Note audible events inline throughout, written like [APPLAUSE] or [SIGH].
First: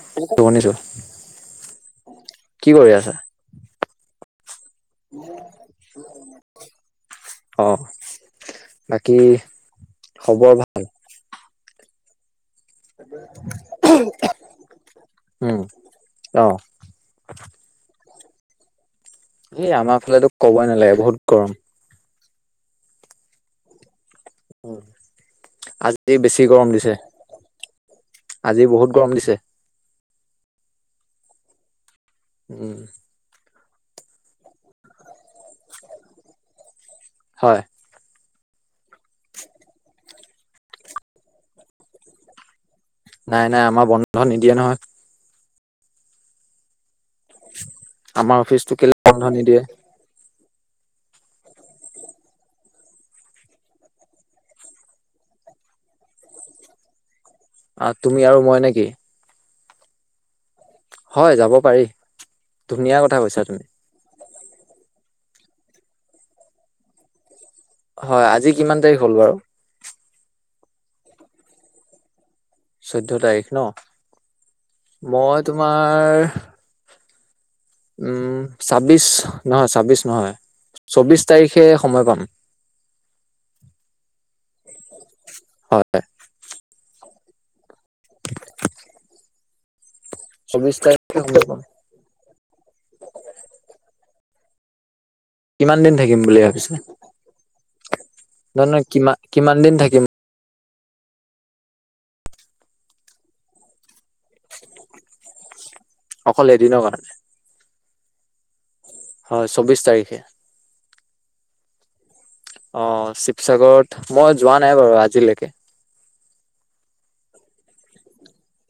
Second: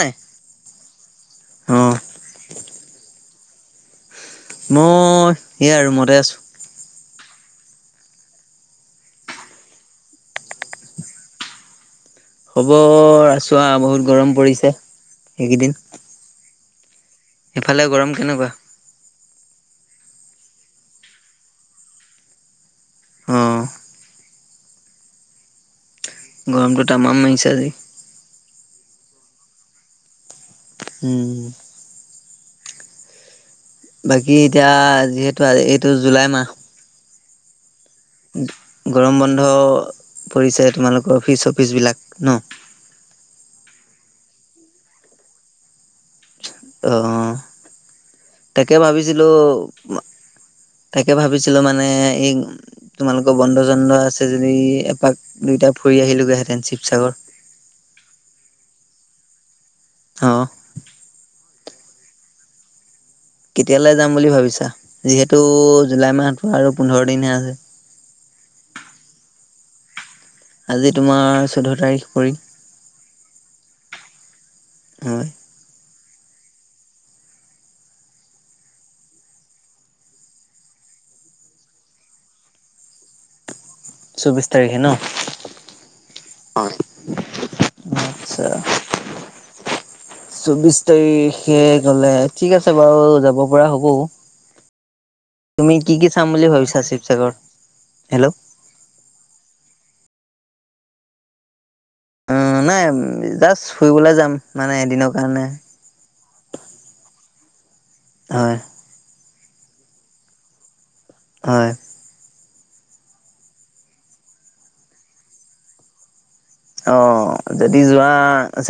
নাই শুনিছো, অ' কি কৰি আছা? মই এয়া আৰু ৰুমতে আছো। অ' বাকী, খবৰ ভাল? খবৰ আছো আও বহুত গৰম পৰিছে উম এইকেইদিন। অ সেফালে গৰম কেনেকোৱা? এই আমাৰ ফালেতো ক'বই নালাগে বহুত গৰম। অ' আজি বেছি গৰম গৰমটো দিছে। তামাম মাৰিছে আজি আজি বহুত গৰম দিছে। উম। উম। বাকী এতিয়া যিহেতু এইটো জুলাই মাহ। হয়। গৰম বন্ধ পৰিছে তোমালোকৰ অফিচ চফিচবিলাক ন? নাই নাই আমাৰ বন্ধ নিদিয়ে নহয়। অ' আমাৰ অফিচটো তাকে কেলে বন্ধ ভাবিছিলো নিদিয়ে তাকে ভাবিছিলোঁ মানে এই তোমালোকৰ বন্ধ চন্দ আছে যদি এপাক দুইটা ফুৰি আহিলোগৈহেতেন শিৱসাগৰ। অ' তুমি আৰু মই নেকি? অ'। হয় যাব পাৰি, ধুনীয়া কথা কৈছাতু। কেলে যাম বুলি ভাবিছা যিহেতু জুলাই মাহতো আৰু পোন্ধৰ দিনহে আছে। হয় আজি কিমান তাৰিখ হ'ল বাৰু? আজি তোমাৰ চৈধ্য তাৰিখ পৰিল। চৈধ্যয় তাৰিখ ন, হয় মই তোমাৰ উম, ছাব্বিশ, নহয় ছাব্বিশ নহয়, চৌবিশ তাৰিখে সময় পাম। [UNINTELLIGIBLE] চৌবিশ তাৰিখে ন, হয় অ'। আচ্ছা, চৌবিশ তাৰিখে গলে, ঠিক আছে বাৰু যাব পৰা হ'ব। তুমি কিমান কি দিন কি থাকিম চাম বুলি ভাবিছে? ভাবিছা শিৱসাগৰ, হেল্ল'। নহয় নহয় কিমান, কিমান দিন থাকিম? উম, নাই জাষ্ট ফুৰিবলৈ যাম মানে এদিনৰ কাৰণে। অকল এদিনৰ কাৰণে? হয়। হয় চৌব্বিছ তাৰিখে। হয়। অ', শিৱসাগৰত মই যোৱা নাই বাৰু আজিলৈকে। অ', যদি যোৱা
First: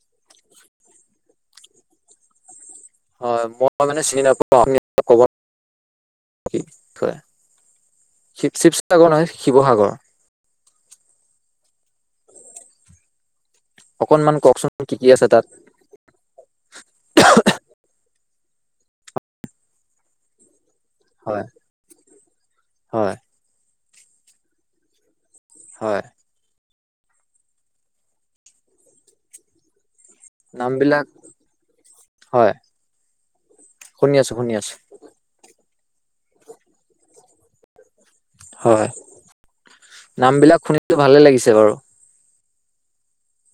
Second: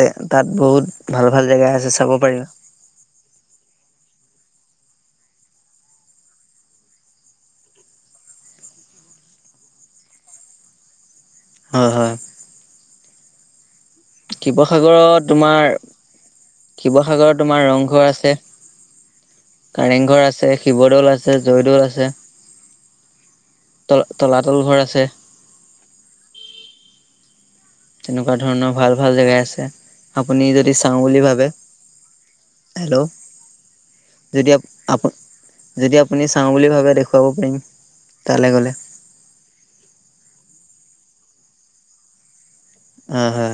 যে তাত বহুত ভাল ভাল জেগা আছে চাব পাৰিবা। হয় মই মানে চিনি নাপাওঁ ক'ব, বিষয় শিৱ শিৱসাগৰ নহয় শিৱসাগৰ। হয় হয়। অকনমান কওকচোন কি কি শিৱসাগৰত আছে তাত? তোমাৰ শিৱসাগৰত তোমাৰ ৰংঘৰ আছে। কাৰেংঘৰ আছে, শিৱদৌল আছে। আছে হয় জয়দৌল আছে, হয় তল তলাতল ঘৰ আছে। হয়। তেনেকুৱা ধৰণৰ ভাল ভাল জেগাই আছে। আপুনি যদি চাওঁ নামবিলাক বুলি ভাবে, হয় হেল্ল', শুনি আছো যদি শুনি আপ আছো আপুনি, যদি আপুনি চাওঁ বুলি ভাবে দেখুৱাব পাৰিম। তালৈ গ'লে হয়, নাম বিলাক শুনিলো ভালে লাগিছে বাৰু। হা হা।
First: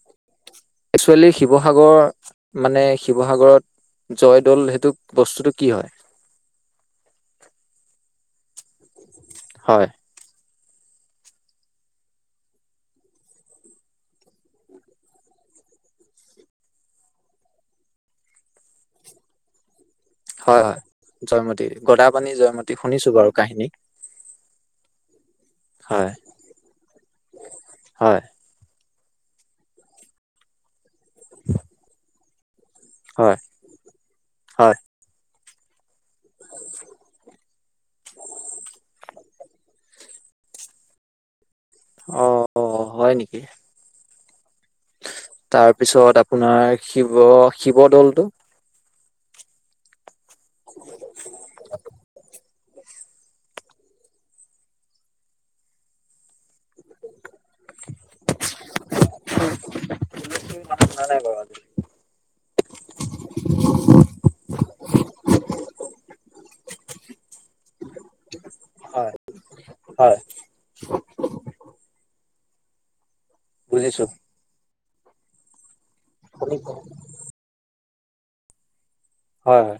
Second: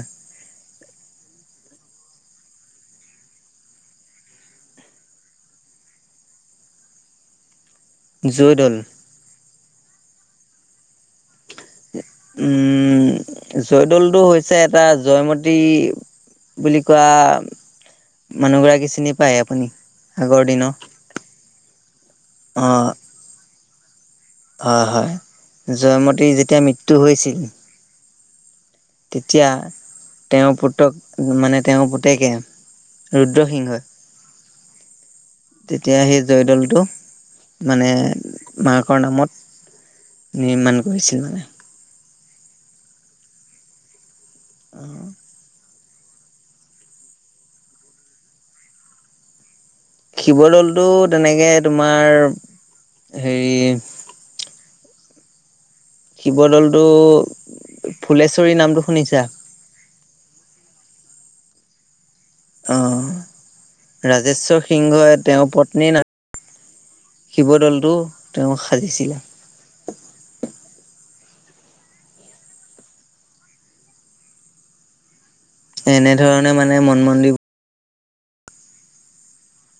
একচুৱেলি শিৱসাগৰ মানে শিৱসাগৰত জয়দল সেইটো বস্তুটো কি হয়? জয়দ'ল হয়। উম জয়দৌলটো হৈছে এটা জয়মতী বুলি কোৱা মানুহগৰাকী চিনি পায় আপুনি? আগৰ হয় দিনৰ হয় জয়মতী গদাপানী অ জয়মতী শুনিছো বাৰু কাহিনী। হয় হয় হয় জয়মতীৰ যেতিয়া মৃত্যু হৈছিল। হয়। তেতিয়া তেওঁৰ পুতক মানে তেওঁৰ পুতেকে হয় ৰুদ্ৰসিংহই হয়। তেতিয়া সেই জয়দলটো মানে মাকৰ নামত নিৰ্মাণ কৰিছিল মানে। অ হয় নেকি? অ। তাৰপিছত আপোনাৰ শিৱ শিৱদৌলটো? শিৱদলটো তেনেকে তোমাৰ হেৰি শিৱদৌলটো ফুলেশ্বৰী নামটো শুনিছা? [UNINTELLIGIBLE] অ ৰাজেশ্বৰ সিংহই তেওঁৰ পত্নীৰ না- শিৱদলটো তেওঁ হয় সাজিছিলে। হয়। বুজিছোঁ। এনেধৰণে শুনি মানে মন মন্দিৰবো- হয় হয়।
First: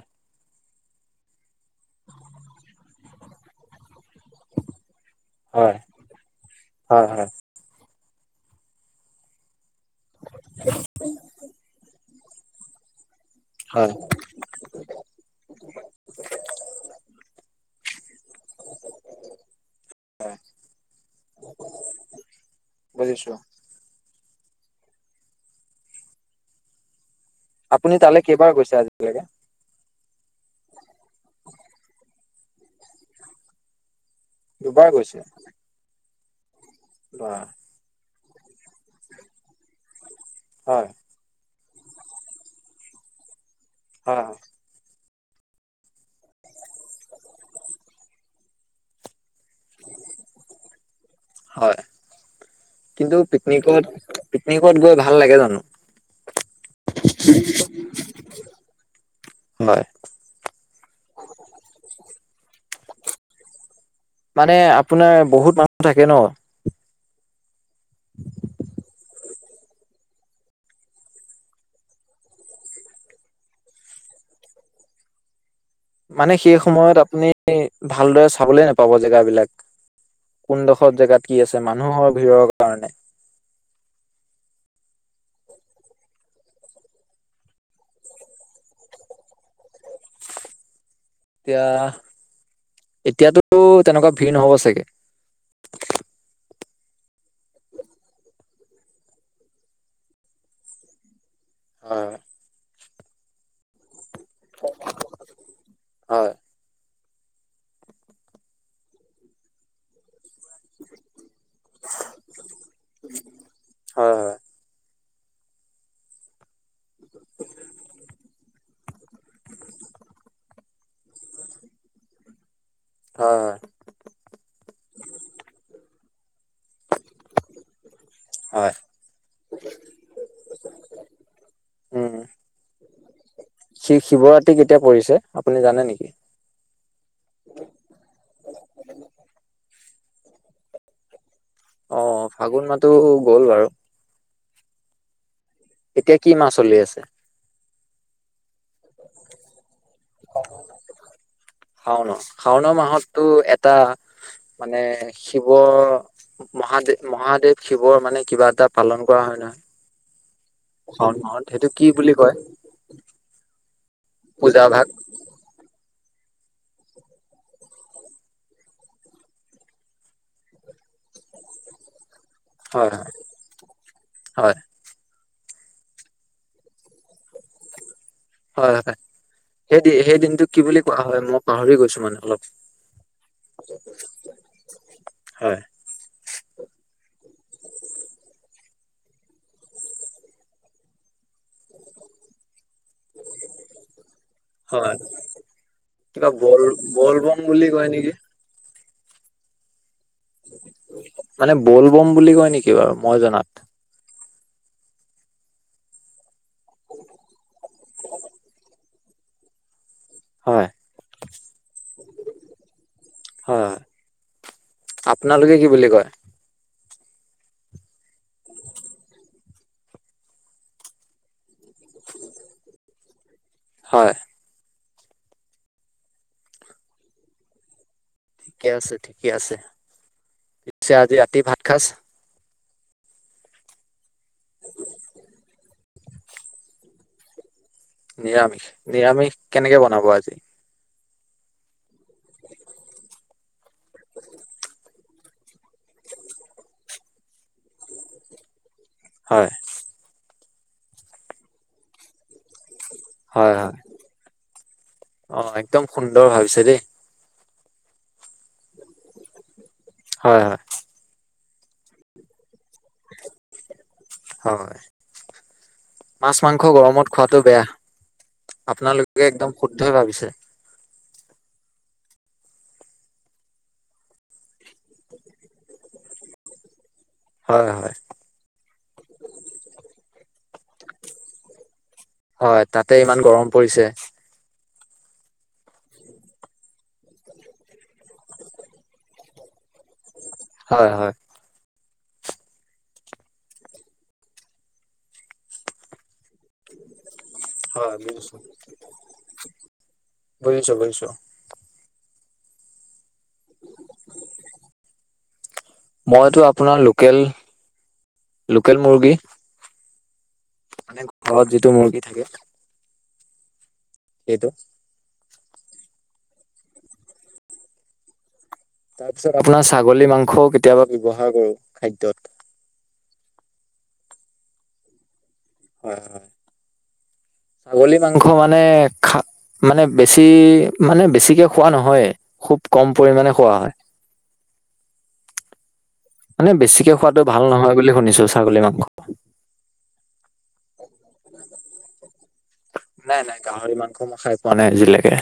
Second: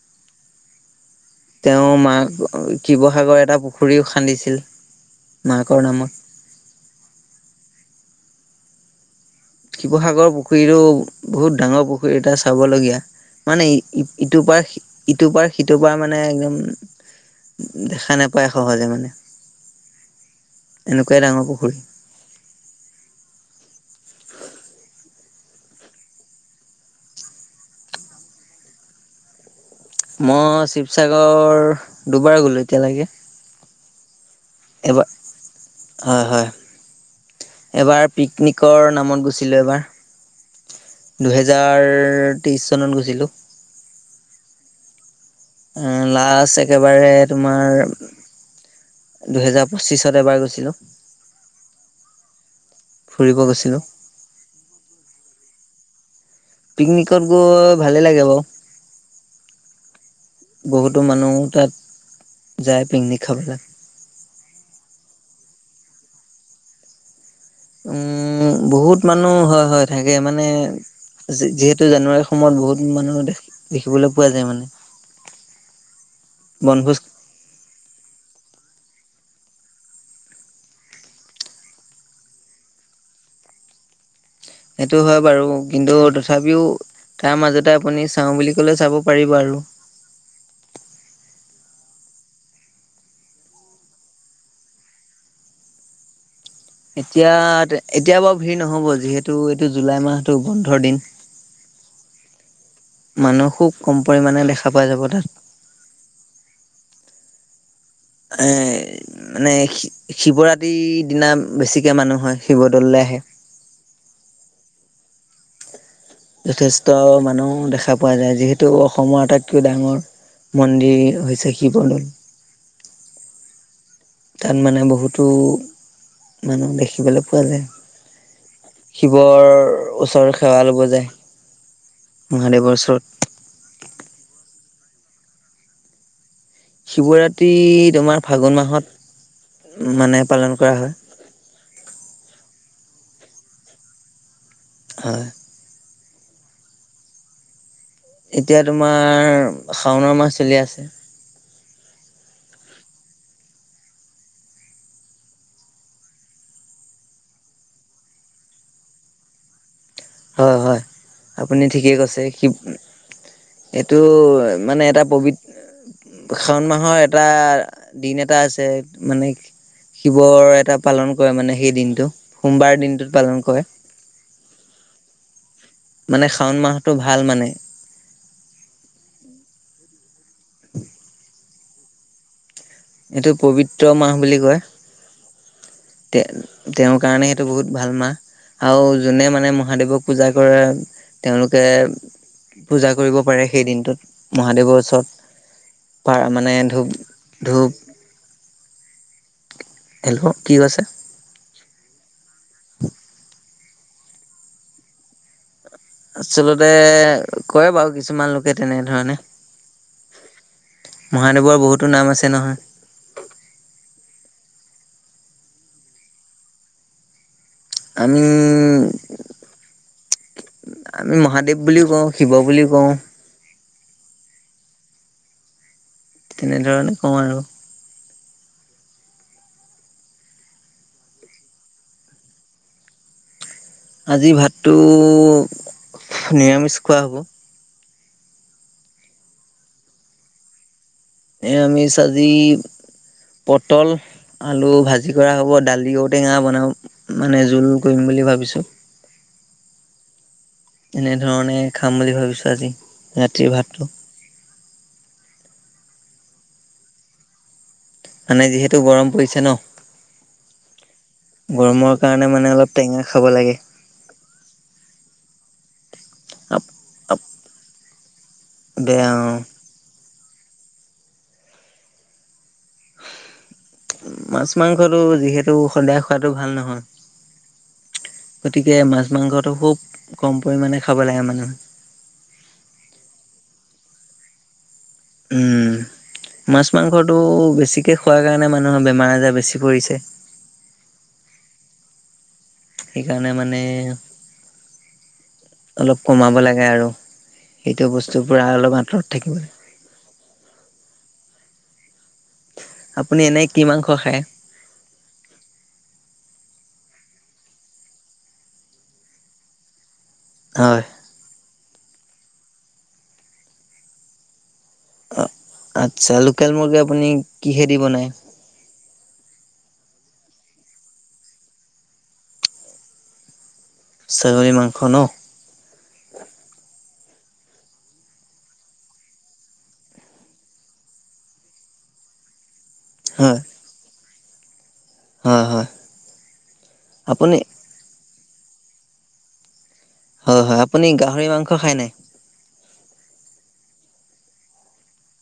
তেওঁ মাক শিৱসাগৰ এটা পুখুৰীও খান্দিছিল, হয় মাকৰ নামত। হয় হয়। শিৱসাগৰৰ পুখুৰীতটো বহুত ডাঙৰ পুখুৰী এটা চাবলগীয়া। মানে হয় ইটোৰ পাৰ ইটোৰ পাৰ সিটোৰ পাৰ মানে একদম দেখা নেপায় সহজে মানে হয় এনেকুৱাই ডাঙৰ পুখুৰী। বুজিছো। [INAUDIBLE] আপুনি তালৈ কেইবাৰ কৈছে আজিলৈকে? মই শিৱসাগৰ দুবাৰ গ'লো এতিয়ালেকে। দুুবাৰ গৈছে? হয় হয়। বা এবাৰ পিকনিকৰ নামত গৈছিলো এবাৰ। হয় দুহেজাৰ তেইছ চনত গৈছিলোঁ। হয় অ। অ লাষ্ট একেবাৰে তোমাৰ দুহেজাৰ পঁচিছত এবাৰ গৈছিলো, হয় কিন্তু ফুৰিব গৈছিলো। পিকনিকত পিকনিকত গৈ ভাল লাগে জানো? পিকনিকত গৈ ভালে লাগে বাও। হয় বহুতো মানুহ তাত যায় পিকনিক খাবলে। মানে আপোনাৰ বহুত মানুহ থাকে ন উম বহুত মানুহ হয় হয় থাকে মানে যি যিহেতু জানুৱাৰীৰ সময়ত বহুত মানুহ দেখিবলৈ পোৱা যায় মানে। মানে সেই সময়ত বনভোজ আপুনি ভালদৰে চাবলে নেপাব জেগা বিলাক। কোনডোখৰ জেগাত কি আছে মানুহৰ ভিৰৰ কাৰণে। সেইটো হয় বাৰু কিন্তু তথাপিও তাৰ মাজতে আপুনি চাওঁ বুলি কলে চাব পাৰিব আৰু। এতিয়া এতিয়াতো তেনেকুৱা ভিৰ নহ'ব চাগে। এতিয়া এতিয়া বাৰু ভিৰ নহ'ব যিহেতু এইটো জুলাই মাহটো বন্ধৰ দিন। হয় মানুহ খুব কম পৰিমানে দেখা পোৱা যাব তাত। হয় এ মানে শি শিৱৰাত্ৰিৰ দিনা বেছিকে মানুহ হয়। শিৱদৌললে আহে হয় হয় যথেষ্ট মানুহ দেখা পোৱা যায় যিহেতু অসমৰ আটাইতকৈ ডাঙৰ মন্দিৰ হৈছে শিৱদৌল। হয় হয় তাত মানে বহুতো মানুহ দেখিবলে পোৱা যায়। হয় শিৱৰ ওচৰৰ সেৱা লব যায় উম মহাদেৱৰ ওচৰত। শি শিৱৰাত্ৰি কেতিয়া পৰিছে আপুনি জানে নেকি? শিৱৰাত্ৰি তোমাৰ ফাগুণ মাহত মানে পালন কৰা হয়। অ ফাগুন মাহটো গ'ল বাৰু। হয় এতিয়া কি মাহ চলি আছে? এতিয়া তোমাৰ শাওণ মাহ চলি আছে। শাওন শাওন মাহতটো এটা মানে শিৱৰ মহাদেৱ মহাদেৱ শিৱৰ মানে কিবা এটা পালন কৰা হয় ন হয় হয় আপুনি কি ঠিকেই বুলি কৈছে কয় শি- এইটো পূজা মানে ভাগ এটা পবি- শাওণ মাহৰ এটা দিন এটা আছে মানে কি শিৱৰ এটা পালন কৰে মানে সেই দিনটো সোমবাৰ হয় হয় দিনটোত পালন কৰে। হয় মানে শাওন মাহটো ভাল মানে। হয় হয় সেইদি সেই দিনটো কি বুলি কোৱা হয় মই পাহৰি গৈছো মানে অলপ। এইটো পবিত্ৰ মাহ বুলি কয়। হয় তে তেওঁৰ কাৰণে সেইটো বহুত ভাল মাহ। আৰু যোনে মানে মহাদেৱক পূজা কৰে তেওঁলোকে পূজা কৰিব পাৰে সেই দিনটোত মহাদেৱৰ হয় ওচৰত কিবা পাৰ মানে বল ধূপ- [UNINTELLIGIBLE] বুলি ধূপ কয় নেকি [UNINTELLIGIBLE] কি কৈছে মানে বল বম বুলি কয় নেকি বাৰু মই জনাত আচলতে কয় বাৰু কিছুমান লোকে তেনেধৰণে। হয় মহাদেৱৰ বহুতো নাম আছে নহয় হয় হয় আপোনালোকে কি বুলি কয়? আমি আমি মহাদেৱ বুলিও কওঁ, শিৱ বুলিও কওঁ হয়। তেনেধৰণে কওঁ আৰু ঠিকে আছে ঠিকে আছে, পিছে আজি ৰাতি ভাত সাজ আজি ভাতটো নিৰামিষ খোৱা হ'ব। নিৰামিষ নিৰামিষ কেনেকে বনাব আজি? নিয়ামিষ আজি পটল আলু ভাজি। যি কৰা হ'ব দালি ঔটেঙা বনাম মানে জোল কৰিম বুলি ভাবিছো। হয়। এনেধৰণে খাম বুলি ভাবিছো আজি। ৰাতিৰ হয় হয়, ভাতটো অ একদম সুন্দৰ ভাবিছে দেই। মানে যিহেতু গৰম পৰিছে ন। হয় হয়। গৰমৰ কাৰণে মানে অলপ টেঙা খাব লাগে। হয়। মাছ মাংস গৰমত খোৱাতটো বেয়া বেয়া আপোনালোকে অঁ একদম শুদ্ধই ভাবিছে। মাছ মাংসটো যিহেতু সদায় খোৱাতটো ভাল নহয়। হয় হয় গতিকে মাছ মাংসটো খুব কম পৰিমানে খাব লাগে মানুহে। হয়, তাতে ইমান গৰম পৰিছে। উম, মাছ মাংসটো বেছিকে খোৱা কাৰণে মানুহৰ বেমাৰ আজাৰ বেছি পৰিছে। হয় হয়। সেইকাৰণে মানে, অলপ কমাব লাগে আৰু। সেইটো হয় বস্তুৰ বুজিছো পৰা অলপ আঁতৰত থাকিব। বুজিছো বুজিছো। আপুনি এনেই কি মাংস খায়? মইতো আপোনাৰ লোকেল লোকেল মুৰ্গী। হয়। মানে ঘৰত যিটো মুৰ্গী থাকে। সেইটো। অ আচ্ছা লোকেল মুৰ্গী আপুনি কিহেদি বনায়। তাৰ পিছত আপোনাৰ ছাগলী মাংসও কেতিয়াবা ব্যৱহাৰ কৰো খাদ্যত। ছাগলৰি মাংস ন। হয় হয়, ছাগলী মাংস মানে খা মানে বেছি মানে বেছিকে খোৱা নহয় খুব কম পৰিমানে খোৱা হয়। উম, উম। মানে বেছিকে খোৱাতটো ভাল নহয় বুলি শুনিছো ছাগলী মাংস। হয় হয় আপুনি গাহৰি মাংস খাই নাই? নাই নাই গাহৰি মাংস মই খাই পোৱা নাই আজিলৈকে,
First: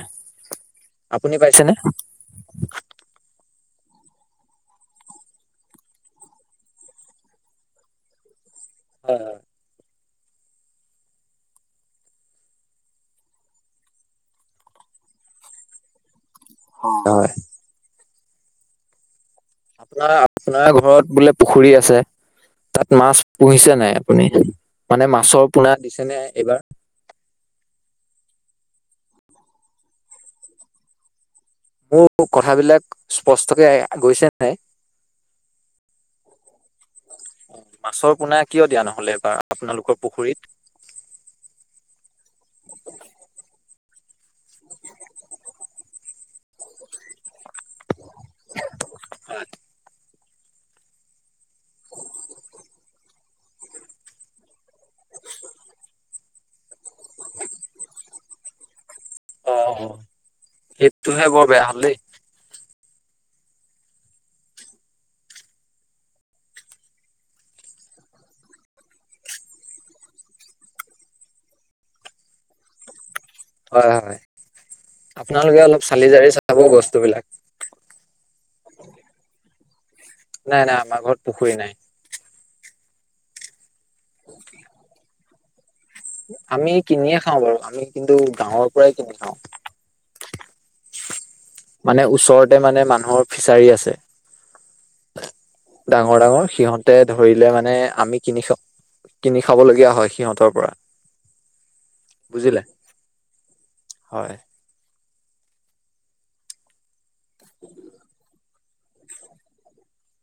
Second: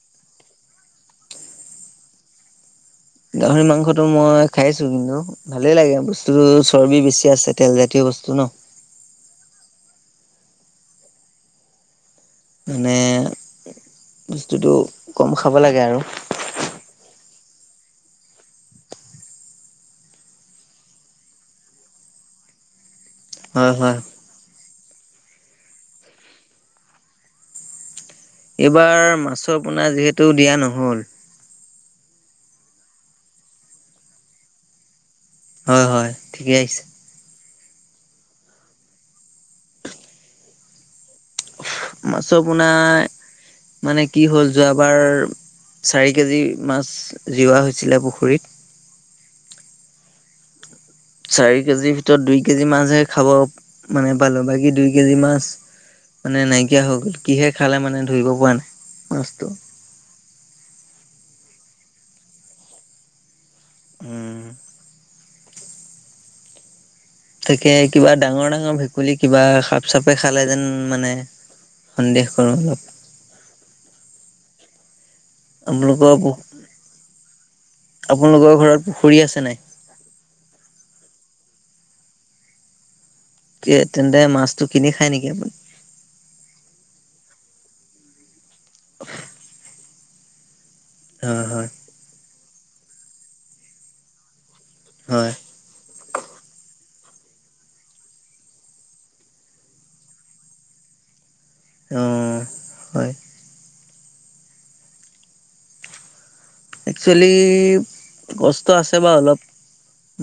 আপুনি পাইছেনে? গাহৰি মাংসটো মই খাইছো কিন্তু ভালে লাগে বস্তুটো চৰ্বি বেছি আছে তেলজাতীয় বস্তু ন। হয় হয়। মানে বস্তুটো কম খাব লাগে আৰু হয়। আপোনাৰ আপোনাৰ ঘৰত বোলে পুখুৰী আছে তাত মাছ হয় পুহিছে হয় নাই আপুনি মানে মাছৰ পোনা দিছে নে এইবাৰ? এইবাৰ মাছৰ পোনা যিহেতু দিয়া নহ'ল। মোৰ কথাবিলাক স্পষ্টকে গৈছে নাই? হয় হয়, ঠিকে আহিছে। মাছৰ পোনা কিয় দিয়া নহ'ল এইবাৰ আপোনালোকৰ পুখুৰীত? মাছৰ পোনা মানে কি হ'ল যোৱাবাৰ চাৰি কেজি মাছ জিওৱা হৈছিলে পুখুৰীত হয়। চাৰি কেজিৰ ভিতৰত দুই কেজি মাছহে খাব মানে পালো, বাকী দুই কেজি মাছ মানে নাইকিয়া হৈ গ'ল কিহে খালে মানে ধৰিব পৰা নাই মাছটো। অ' সেইটোহে বৰ বেয়া হল দেই। উম। থাকে কিবা ডাঙৰ ডাঙৰ ভেকুলী কিবা সাপ চাপে খালে যেন মানে, সন্দেহ কৰোঁ অলপ। হয় হয়, আপোনালোকে অলপ চালি জাৰি আপোনালোকৰ চাব বস্তু বিলাক। আপোনালোকৰ ঘৰত পুখুৰী আছে নাই? নাই নাই, আমাৰ ঘৰত পুখুৰী নাই। কি তেন্তে মাছটো কিনি খাই নেকি আপুনি? আমি কিনিয়ে খাওঁ বাৰু আমি কিন্তু গাঁৱৰ পৰাই কিনি খাওঁ। হয় হয়। মানে ওচৰতে মানে মানুহৰ ফিচাৰী আছে। হয়। ডাঙৰ ডাঙৰ সিহঁতে ধৰিলে মানে আমি কিনি খাওঁ। কিনি খাব লগগীয়া হয় সিহঁতৰ পৰা অ বুজিলে? হয় হয়। একচুৱেলি কষ্ট আছে বাৰু অলপ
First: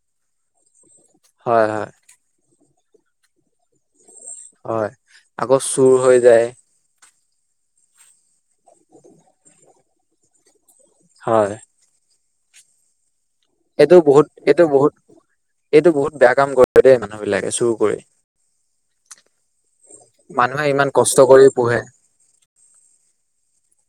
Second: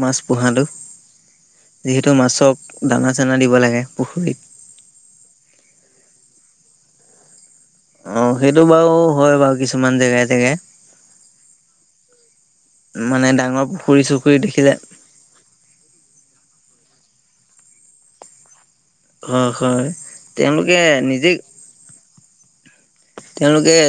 মাছ পোহাটো। হয় হয়। যিহেতু মাছক দানা চানা দিব লাগে পুখুৰীত। হয়, আকৌ চুৰ হৈ যায়। অঁ সেইটো বাৰু হয় বাৰু কিছুমান জেগাই জেগাই। হয়। মানে ডাঙৰ এইটো পুখুৰী বহুত চুখুৰী এইটো দেখিলে বহুত এইটো বহুত বেয়া কাম কৰে দেই, মানুহ বিলাকে চুৰ কৰি। হয় হয়, মানুহে তেওঁলোকে ইমান কষ্ট নিজে কৰি পোহে তেওঁলোকে